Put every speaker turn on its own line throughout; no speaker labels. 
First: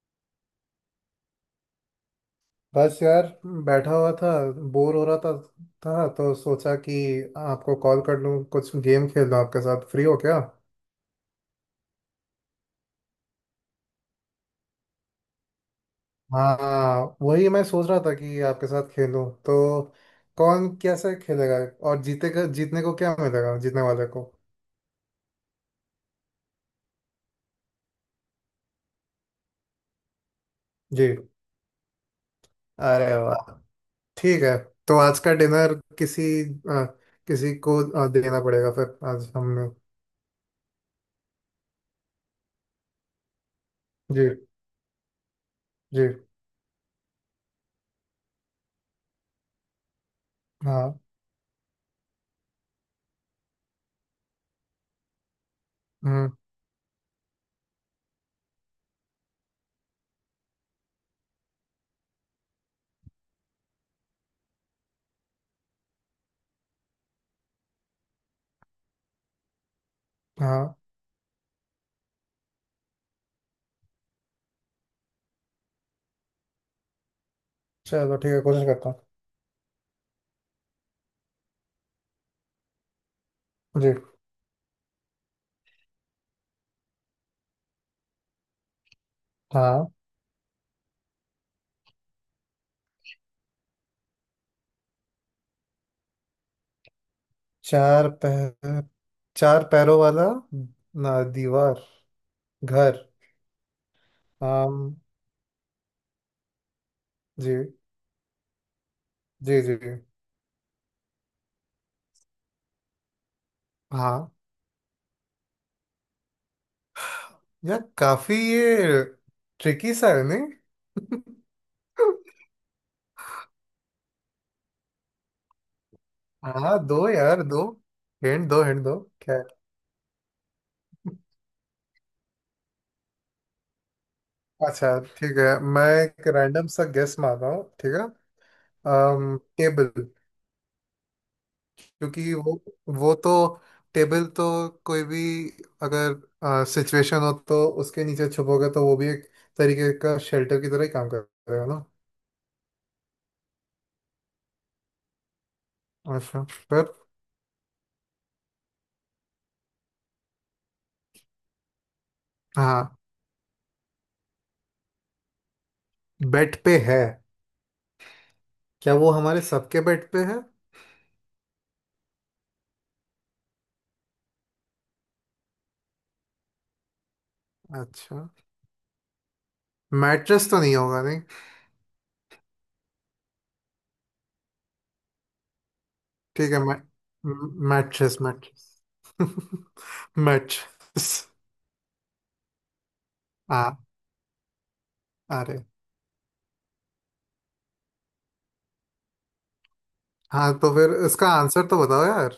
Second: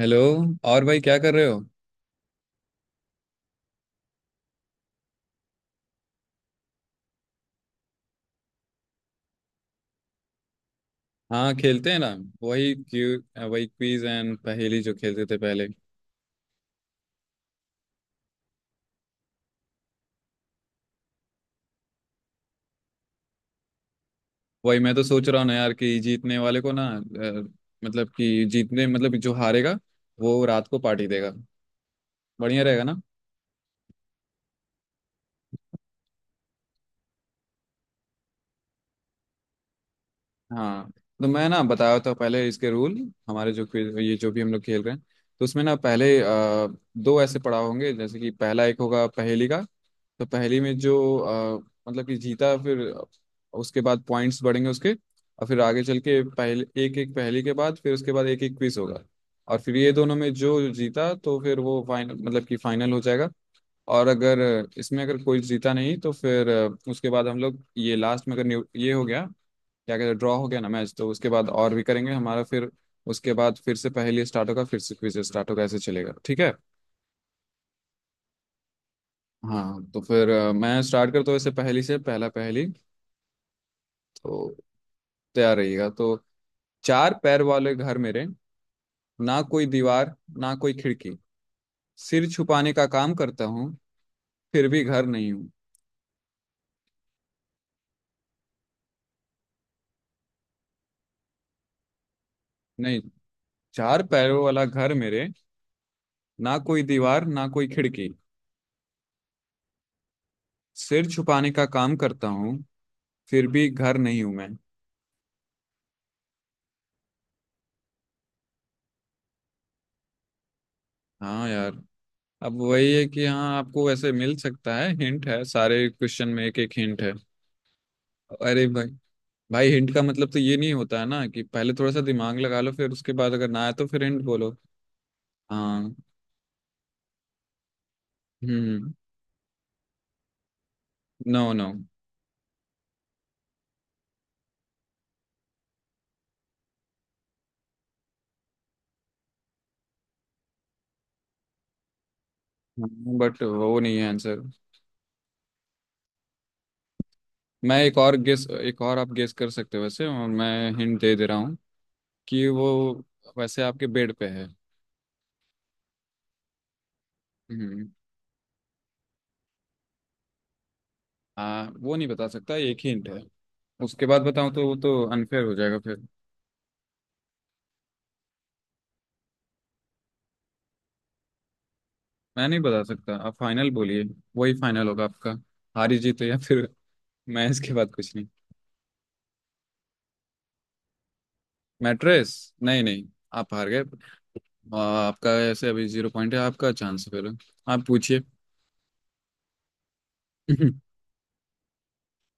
Hello. और भाई क्या कर रहे हो?
बस यार, बैठा हुआ था, बोर हो रहा था तो सोचा कि आपको कॉल कर लूँ, कुछ गेम खेल लूँ आपके साथ। फ्री हो क्या?
हाँ, खेलते हैं ना। वही क्यू वही क्विज एंड पहेली जो खेलते थे पहले।
हाँ, वही मैं सोच रहा था कि आपके साथ खेलूँ तो। कौन कैसे खेलेगा और जीतेगा? जीतने को क्या मिलेगा जीतने वाले को?
वही मैं तो सोच रहा हूँ ना यार कि जीतने वाले को ना मतलब कि जीतने मतलब जो हारेगा वो रात को पार्टी
जी।
देगा। बढ़िया रहेगा।
अरे वाह। ठीक है। तो आज का डिनर किसी किसी को देना पड़ेगा फिर आज हमने।
हाँ, तो मैं ना बताया था पहले इसके रूल। हमारे जो क्विज ये
जी।
जो भी हम लोग खेल रहे हैं तो उसमें ना
जी।
पहले दो ऐसे पड़ाव होंगे। जैसे कि पहला एक होगा पहेली का। तो पहेली में जो
हाँ।
मतलब कि जीता फिर उसके बाद पॉइंट्स बढ़ेंगे उसके, और फिर आगे चल के
हम्म।
पहले एक एक पहेली के बाद फिर उसके बाद एक एक क्विज होगा। और फिर ये दोनों में जो जीता तो फिर वो फाइनल मतलब कि फाइनल हो जाएगा। और अगर इसमें अगर कोई जीता नहीं तो फिर उसके बाद हम लोग ये लास्ट में अगर ये हो गया क्या कहते हैं, ड्रॉ हो गया ना
हाँ,
मैच, तो उसके बाद और भी करेंगे हमारा फिर। उसके बाद फिर से पहेली स्टार्ट होगा, फिर से क्विज स्टार्ट होगा, ऐसे चलेगा, ठीक है।
चलो ठीक है, कोशिश करता हूँ।
हाँ, तो फिर मैं स्टार्ट करता हूँ ऐसे पहेली से। पहला पहेली
जी।
तो, तैयार रहिएगा तो। चार पैर वाले घर मेरे, ना कोई
हाँ।
दीवार ना कोई खिड़की, सिर छुपाने का काम करता हूँ, फिर भी घर नहीं हूँ।
चार पैर चार पैरों वाला, ना दीवार,
नहीं,
घर।
चार पैरों वाला
आम।
घर मेरे, ना कोई दीवार ना
जी।
कोई खिड़की,
जी जी जी।
सिर छुपाने का काम करता हूँ, फिर भी घर नहीं
हाँ।
हूँ मैं।
यार काफी ये ट्रिकी सा है नहीं?
हाँ यार, अब वही है कि हाँ आपको वैसे मिल सकता है हिंट है, सारे क्वेश्चन में एक एक
हाँ
हिंट
दो
है।
यार, दो हिंट दो,
अरे
हिंट
भाई,
दो। क्या है?
भाई हिंट का मतलब तो ये नहीं होता है ना कि पहले थोड़ा सा दिमाग लगा लो, फिर उसके बाद अगर ना आए तो फिर हिंट बोलो।
अच्छा ठीक है, मैं
हाँ।
एक रैंडम सा गेस मार रहा हूँ ठीक है।
हम्म
टेबल।
No no.
क्योंकि वो तो, टेबल तो कोई भी अगर सिचुएशन हो तो उसके नीचे छुपोगे तो वो भी एक तरीके का शेल्टर की तरह ही काम करेगा ना।
हाँ, बट वो नहीं है आंसर।
अच्छा। पर।
मैं एक और गेस, एक और आप गेस कर सकते हो वैसे, और मैं हिंट दे दे रहा हूँ कि वो
हाँ,
वैसे आपके बेड पे है।
बेड पे है।
हम्म
क्या वो हमारे सबके बेड पे है?
हाँ, वो नहीं बता सकता, एक ही हिंट है। उसके बाद बताऊँ तो वो तो अनफेयर हो जाएगा फिर।
अच्छा। मैट्रेस तो नहीं होगा? नहीं।
मैं नहीं बता सकता, आप फाइनल बोलिए। वही फाइनल होगा आपका, हारी जीत या
ठीक है
फिर। मैं इसके बाद कुछ
मैट्रेस
नहीं।
मैट्रेस। मैट्रेस।
मैट्रेस? नहीं नहीं, आप हार
हाँ।
गए। आपका
अरे।
ऐसे अभी जीरो पॉइंट है। आपका चांस फिर, आप पूछिए।
हाँ, तो फिर इसका आंसर तो बताओ यार।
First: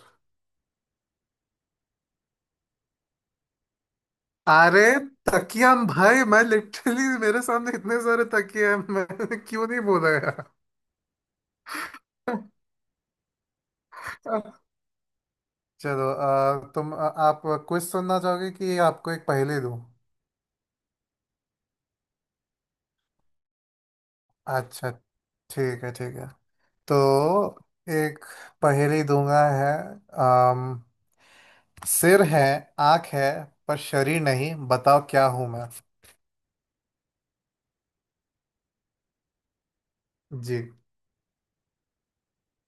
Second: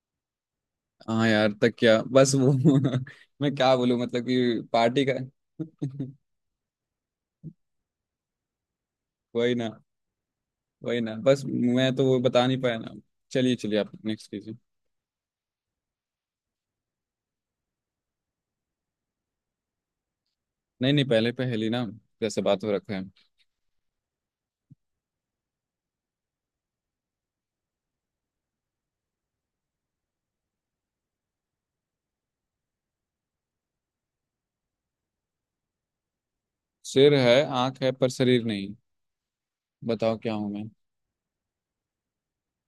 हाँ यार तक क्या, बस वो मैं क्या बोलूँ, मतलब कि
अरे
पार्टी का।
तकिया, हम भाई, मैं लिटरली मेरे सामने इतने सारे तकिए हैं मैं।
वही
क्यों
ना,
नहीं बोला यार?
वही ना, बस मैं तो वो बता नहीं पाया ना। चलिए चलिए, आप नेक्स्ट कीजिए।
चलो आप क्विज सुनना चाहोगे कि आपको एक पहेली दूं?
नहीं नहीं, पहले पहेली ना, जैसे बात हो रखा है।
अच्छा ठीक है ठीक है। तो एक पहेली दूंगा है। अम, सिर है, आंख है, पर शरीर नहीं। बताओ क्या हूं मैं?
सिर है आंख है पर शरीर नहीं, बताओ क्या
जी।
हूँ।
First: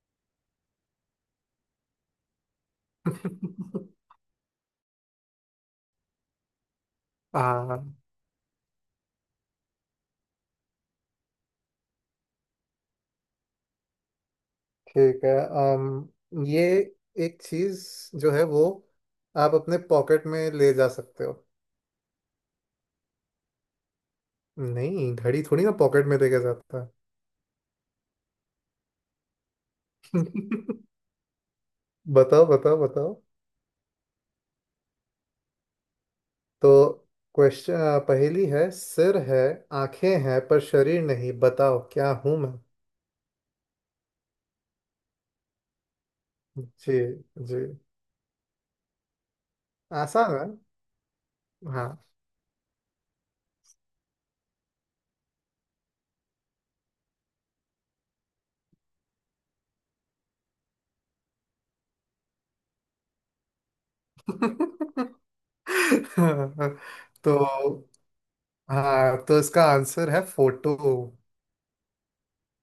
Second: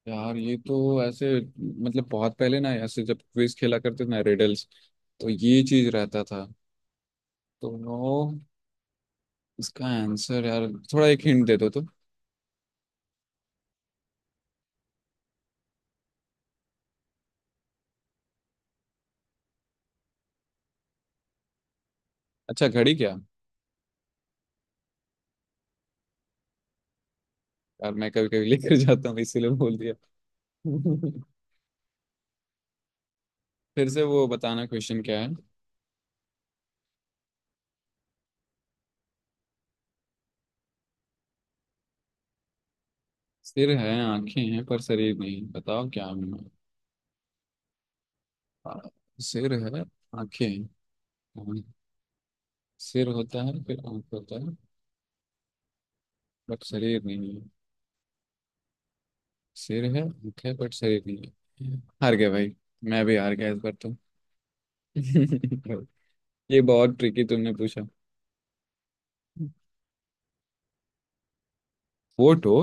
यार ये तो ऐसे मतलब बहुत पहले ना ऐसे जब क्विज खेला करते थे ना, रिडल्स। तो ये चीज रहता था।
हाँ
तो इसका आंसर यार, थोड़ा एक हिंट दे दो तो।
ठीक है। अम ये एक चीज जो है वो आप अपने पॉकेट में ले जा सकते हो।
अच्छा घड़ी क्या?
नहीं, घड़ी थोड़ी ना पॉकेट में लेके जाता है।
यार मैं कभी कभी लेकर जाता हूँ इसीलिए बोल दिया।
बताओ बताओ बताओ।
फिर से वो बताना, क्वेश्चन क्या है।
तो क्वेश्चन पहेली है, सिर है, आंखें हैं, पर शरीर नहीं। बताओ क्या हूं मैं?
सिर है आंखें हैं पर शरीर नहीं, बताओ क्या हूं मैं?
जी। जी।
आ, सिर है,
आसान है।
आंखें हैं। हाँ,
हाँ।
सिर होता है, फिर आंख होता है, बट शरीर नहीं। सिर है, भूख है, बट शरीर नहीं है। हार गया भाई, मैं भी हार गया इस बार तो। ये बहुत ट्रिकी
तो
तुमने पूछा।
हाँ, तो इसका आंसर है फोटो।
वोट हो?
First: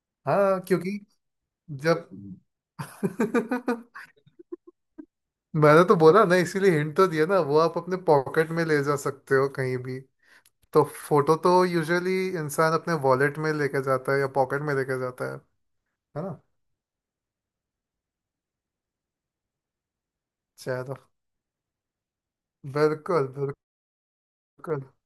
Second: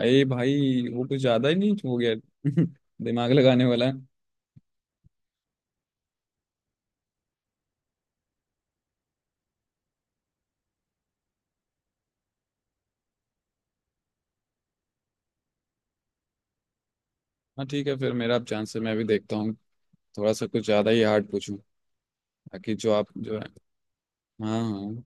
अरे
हाँ
भाई
क्योंकि
वो कुछ ज्यादा ही नहीं हो
जब
गया? दिमाग लगाने वाला है।
मैंने तो बोला ना, इसीलिए हिंट तो दिया ना वो आप अपने पॉकेट में ले जा सकते हो कहीं भी। तो फोटो तो यूजुअली इंसान अपने वॉलेट में लेके जाता है या पॉकेट में लेके जाता है ना?
हाँ ठीक है, फिर मेरा अब चांस है, मैं भी देखता हूँ। थोड़ा सा कुछ ज्यादा
चलो।
ही हार्ड पूछूं, ताकि जो आप
बिल्कुल।
जो है। हाँ
बिल्कुल।
हाँ।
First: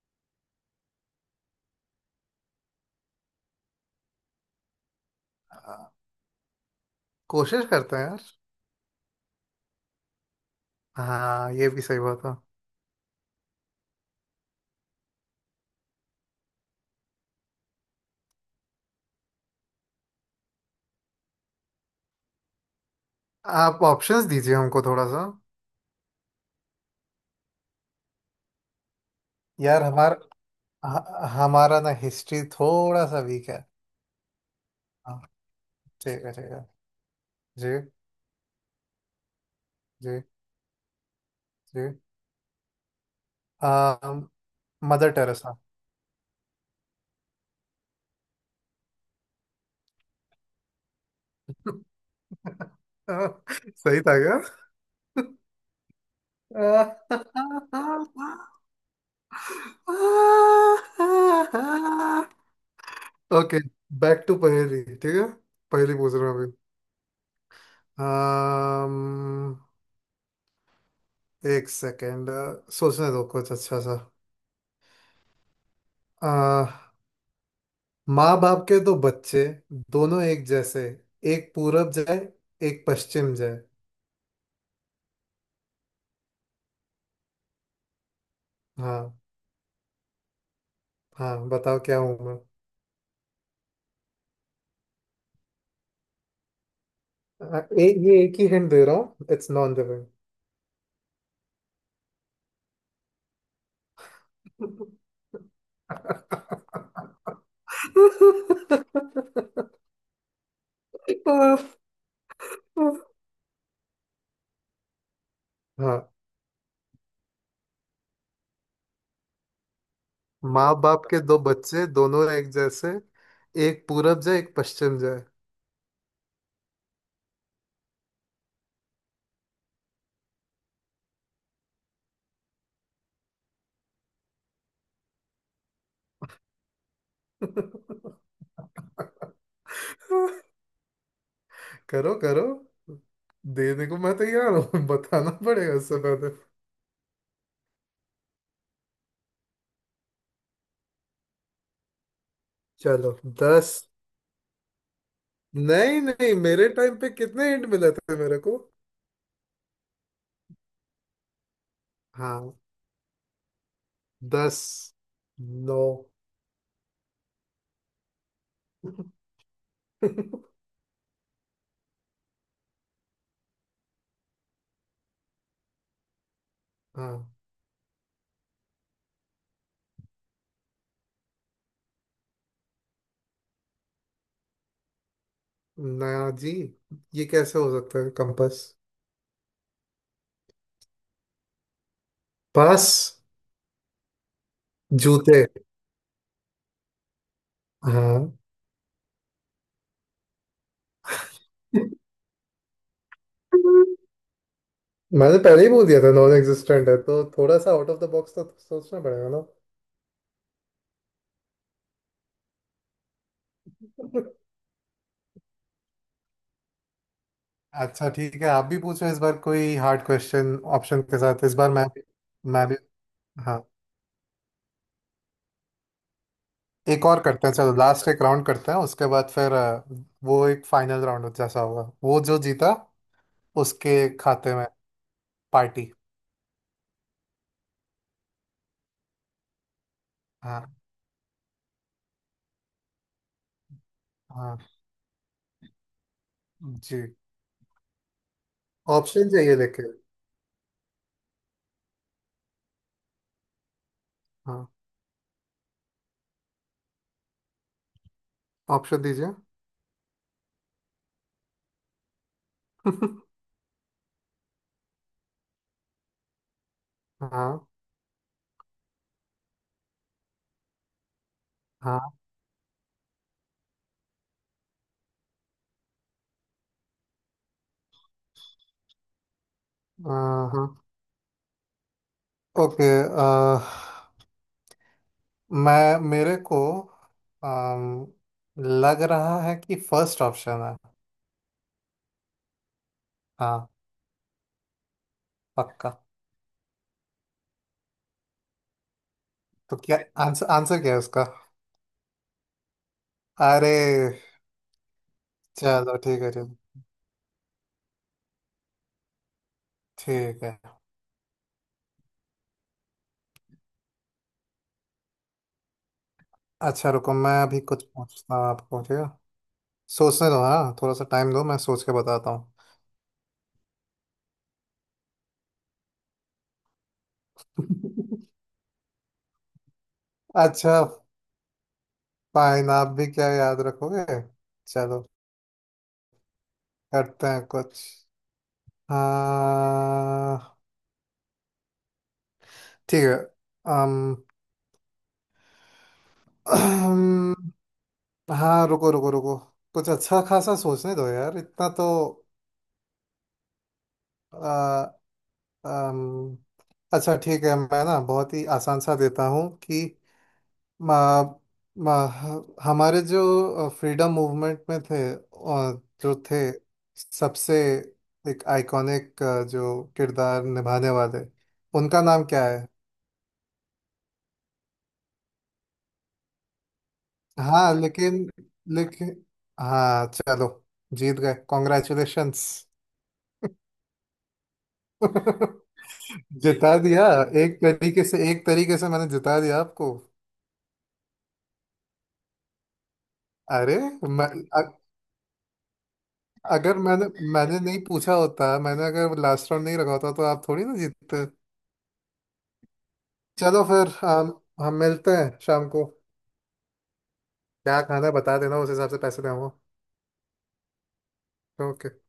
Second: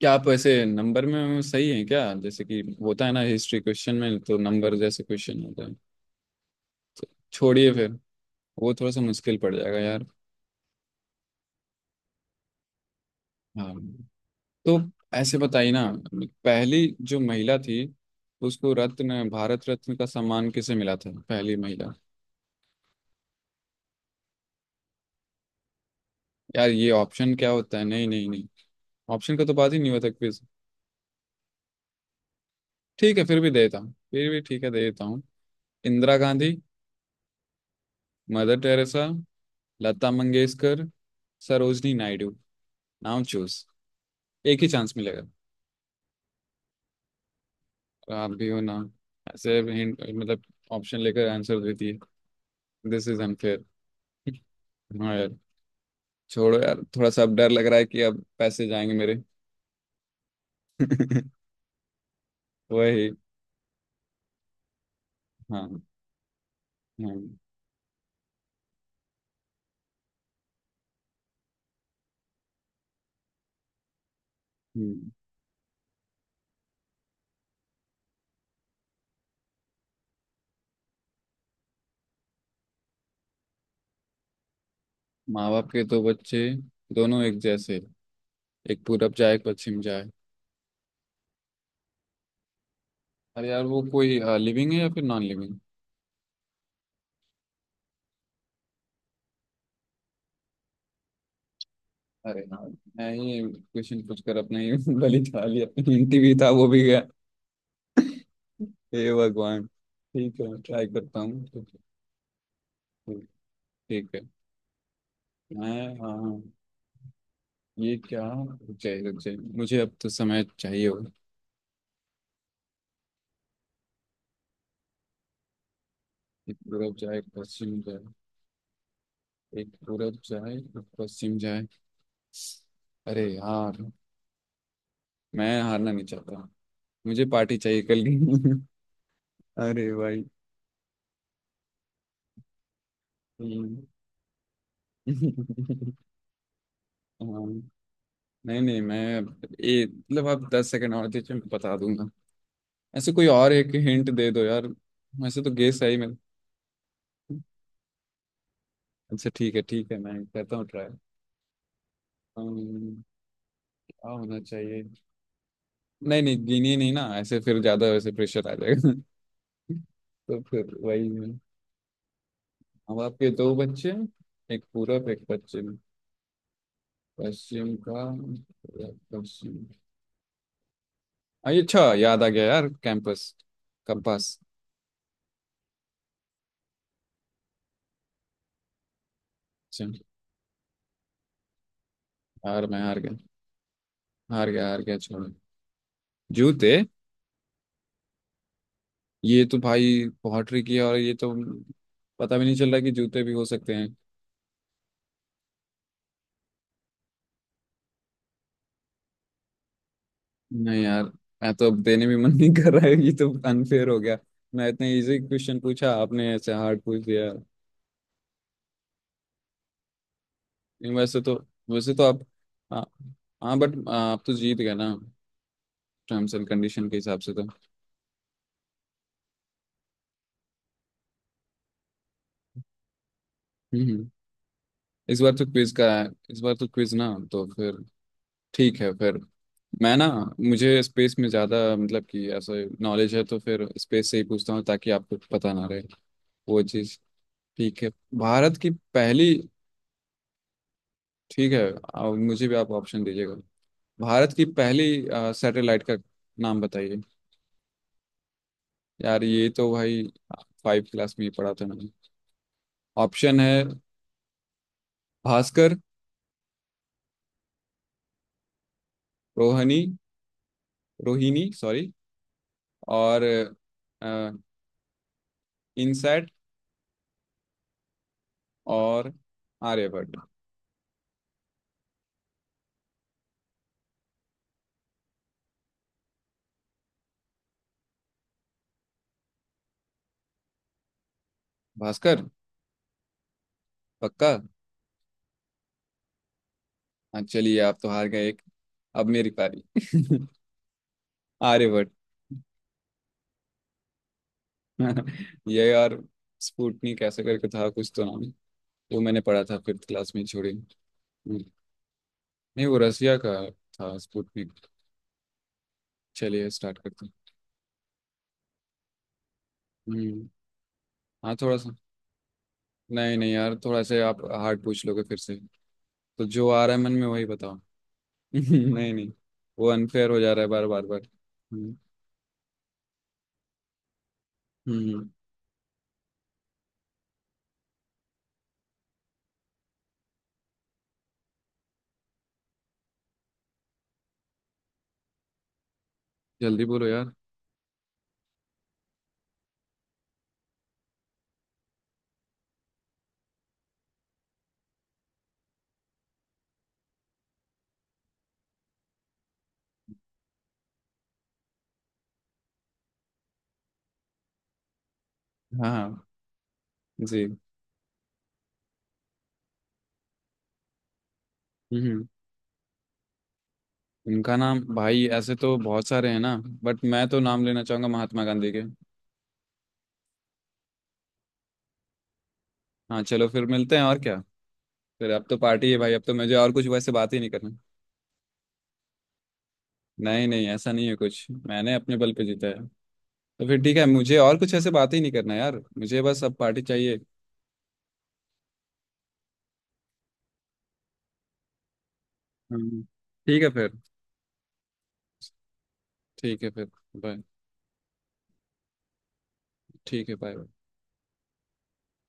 क्या आप ऐसे नंबर में सही हैं क्या? जैसे कि होता है ना हिस्ट्री क्वेश्चन में, तो नंबर जैसे क्वेश्चन होता है।
हाँ, कोशिश
छोड़िए
करते
फिर,
हैं यार।
वो थोड़ा सा मुश्किल पड़ जाएगा यार।
हाँ, ये भी सही बात है।
हाँ, तो ऐसे बताइए ना। पहली जो महिला थी उसको रत्न, भारत रत्न का सम्मान किसे मिला था, पहली महिला?
आप ऑप्शंस दीजिए हमको थोड़ा सा।
यार ये ऑप्शन क्या होता है, नहीं नहीं नहीं, ऑप्शन का तो बात ही
यार
नहीं होता क्विज।
हमारा ना हिस्ट्री थोड़ा
ठीक
सा
है फिर
वीक
भी
है।
देता हूँ, फिर भी ठीक है दे देता
हाँ।
हूँ। इंदिरा
ठीक है ठीक
गांधी,
है। Ji.
Mother Teresa, Lata
ji
Mangeshkar,
ji.
Sarojini Naidu. Now choose,
आ,
एक ही चांस
मदर
मिलेगा।
टेरेसा।
आप भी हो ना, ऐसे मतलब ऑप्शन लेकर आंसर देती है। This is unfair.
सही था।
हाँ यार, छोड़ो यार, थोड़ा सा अब डर लग रहा है कि अब पैसे जाएंगे मेरे। वही।
ओके, बैक टू पहेली ठीक है।
हाँ हाँ
पहेली पूछ रहा हूँ अभी। um, एक सेकेंड सोचने दो कुछ अच्छा सा।
हम्म।
माँ बाप के दो बच्चे, दोनों एक जैसे, एक पूरब जाए, एक पश्चिम जाए।
माँ बाप के दो बच्चे, दोनों एक जैसे, एक
हाँ।
पूरब जाए एक पश्चिम जाए।
हाँ, बताओ क्या हूँ मैं?
अरे यार, वो कोई लिविंग है या फिर नॉन लिविंग?
ये एक ही हिंट दे रहा हूँ, इट्स नॉन लिविंग।
अरे यार, मैं ये क्वेश्चन पूछ कर अपना ही बलि चढ़ा लिया। अपनी हिंदी भी था वो भी गया। हे भगवान, ठीक है ट्राई करता हूँ, ठीक। ठीक है। मैं
हाँ,
हाँ हाँ, ये क्या, रुक जाइए रुक जाइए, मुझे अब तो समय
माँ
चाहिए
बाप
होगा।
के दो बच्चे, दोनों एक जैसे, एक पूरब जाए, एक पश्चिम जाए।
एक पूरब जाए एक पश्चिम जाए, एक पूरब जाए एक पश्चिम जाए। अरे यार, मैं हारना नहीं चाहता, मुझे पार्टी चाहिए कल की। अरे भाई।
करो करो।
हम्म।
देने को मैं तैयार हूँ। बताना पड़ेगा उससे पहले।
हाँ, नहीं नहीं, मैं ये मतलब, आप 10 सेकंड और दीजिए मैं बता दूंगा। ऐसे
चलो।
कोई और
दस।
एक हिंट दे दो यार, वैसे तो गेस है ही
नहीं
मेरा।
नहीं, मेरे टाइम पे कितने हिंट मिले थे मेरे को?
अच्छा ठीक है, ठीक है मैं करता हूँ ट्राई। क्या
हाँ।
होना
दस।
चाहिए?
नौ।
नहीं नहीं, गिनी नहीं ना ऐसे, फिर ज्यादा वैसे प्रेशर आ जाएगा। तो फिर वही है। हम आपके दो बच्चे हैं, एक पूरब एक पश्चिम।
हाँ।
पश्चिम का पश्चिम। अरे अच्छा याद आ गया यार, कैंपस, कंपास।
ना। जी। ये कैसे हो सकता है कंपास?
अच्छा, हार, मैं
पास।
हार गया। हार गया हार गया, छोड़ो।
जूते।
जूते?
हाँ।
ये तो भाई पॉटरी की है, और ये तो पता भी नहीं चल रहा कि जूते भी हो सकते हैं।
मैंने पहले ही बोल दिया था, नॉन एग्जिस्टेंट है तो थोड़ा सा आउट ऑफ द बॉक्स तो सोचना पड़ेगा ना।
नहीं यार, मैं तो अब देने भी मन नहीं कर रहा है, ये तो अनफेयर हो गया। मैं इतना इजी क्वेश्चन पूछा, आपने ऐसे हार्ड पूछ दिया।
अच्छा ठीक है, आप भी पूछो इस बार कोई हार्ड क्वेश्चन
नहीं,
ऑप्शन के
वैसे तो,
साथ। इस बार
वैसे तो आप।
मैं भी।
हाँ हाँ,
हाँ।
बट आप तो जीत गए ना, टर्म्स एंड कंडीशन के
एक
हिसाब
और
से तो।
करते हैं, चलो लास्ट एक राउंड करते हैं उसके बाद फिर वो एक फाइनल राउंड जैसा होगा, वो जो जीता
हम्म
उसके
हम्म।
खाते में
इस बार तो क्विज का
पार्टी।
है, इस बार तो क्विज ना, तो फिर ठीक है फिर। मैं ना,
हाँ।
मुझे स्पेस में ज़्यादा मतलब कि ऐसा नॉलेज है, तो फिर स्पेस से ही पूछता
हाँ।
हूँ, ताकि आपको पता ना रहे वो चीज़।
जी।
ठीक है। भारत की
ऑप्शन
पहली।
चाहिए लेके।
ठीक है। मुझे भी आप ऑप्शन दीजिएगा। भारत की
हाँ,
पहली सैटेलाइट का नाम बताइए।
ऑप्शन
यार
दीजिए।
ये तो भाई फाइव क्लास में ही पढ़ा था मैंने। ऑप्शन है भास्कर,
हाँ।
रोहनी, रोहिणी सॉरी,
हाँ
और इनसेट, और आर्यभट्ट।
हाँ। ओके। मैं मेरे को अम, लग रहा है कि फर्स्ट ऑप्शन है।
भास्कर?
हाँ।
पक्का?
पक्का।
हाँ चलिए, आप तो हार गए एक, अब मेरी पारी।
तो क्या, आंसर आंसर क्या है उसका?
आर्यभट्ट।
अरे।
ये
चलो
और
ठीक है चलो।
स्पुतनिक ऐसे करके था कुछ तो नाम, वो मैंने पढ़ा था फिफ्थ क्लास में,
ठीक
छोड़ी।
है।
हम्म, नहीं वो रसिया का था स्पुतनिक। चलिए स्टार्ट
अच्छा
करते हैं।
रुको, मैं अभी कुछ पूछता हूँ आपको ठीक है।
हम्म,
सोचने दो हाँ, थोड़ा सा टाइम
हाँ
दो, मैं
थोड़ा सा।
सोच के बताता हूँ।
नहीं नहीं यार, थोड़ा से आप हार्ड पूछ लोगे फिर से, तो जो आ रहा है मन में वही बताओ। नहीं नहीं, वो अनफेयर हो जा रहा है, बार
अच्छा।
बार बार। हम्म,
फाइन, आप भी क्या याद रखोगे। चलो,
हम्म,
करते हैं कुछ। हाँ ठीक है। अम
जल्दी बोलो यार।
हाँ रुको रुको रुको, कुछ अच्छा खासा सोचने दो यार, इतना तो। आ, अम, अच्छा ठीक है, मैं ना बहुत ही आसान सा देता हूँ कि मा, मा, हमारे जो फ्रीडम मूवमेंट में थे और
हाँ।
जो थे,
जी।
सबसे एक आइकॉनिक जो किरदार निभाने वाले, उनका
हम्म।
नाम क्या है?
इनका नाम भाई ऐसे तो बहुत सारे हैं ना, बट मैं तो नाम लेना
हाँ
चाहूंगा महात्मा
लेकिन।
गांधी के।
लेकिन हाँ चलो, जीत गए कॉन्ग्रेचुलेशंस।
हाँ चलो, फिर मिलते हैं, और क्या। फिर अब तो पार्टी है भाई, अब तो मुझे और कुछ
जिता
वैसे
दिया।
बात ही नहीं करना।
एक तरीके से मैंने जिता दिया आपको।
नहीं नहीं, ऐसा नहीं है कुछ, मैंने अपने बल पे जीता है। तो फिर ठीक
अरे
है, मुझे
मैं,
और कुछ
अ-
ऐसे बात ही नहीं करना यार, मुझे बस अब पार्टी
अगर
चाहिए।
मैंने मैंने नहीं पूछा होता, मैंने अगर लास्ट राउंड नहीं रखा होता तो आप थोड़ी ना जीतते।
हम्म। ठीक है
चलो
फिर।
फिर हम मिलते हैं शाम को।
ठीक है फिर, बाय।
क्या खाना है बता देना, उस हिसाब से पैसे दूंगा।
ठीक है, बाय।
ओके।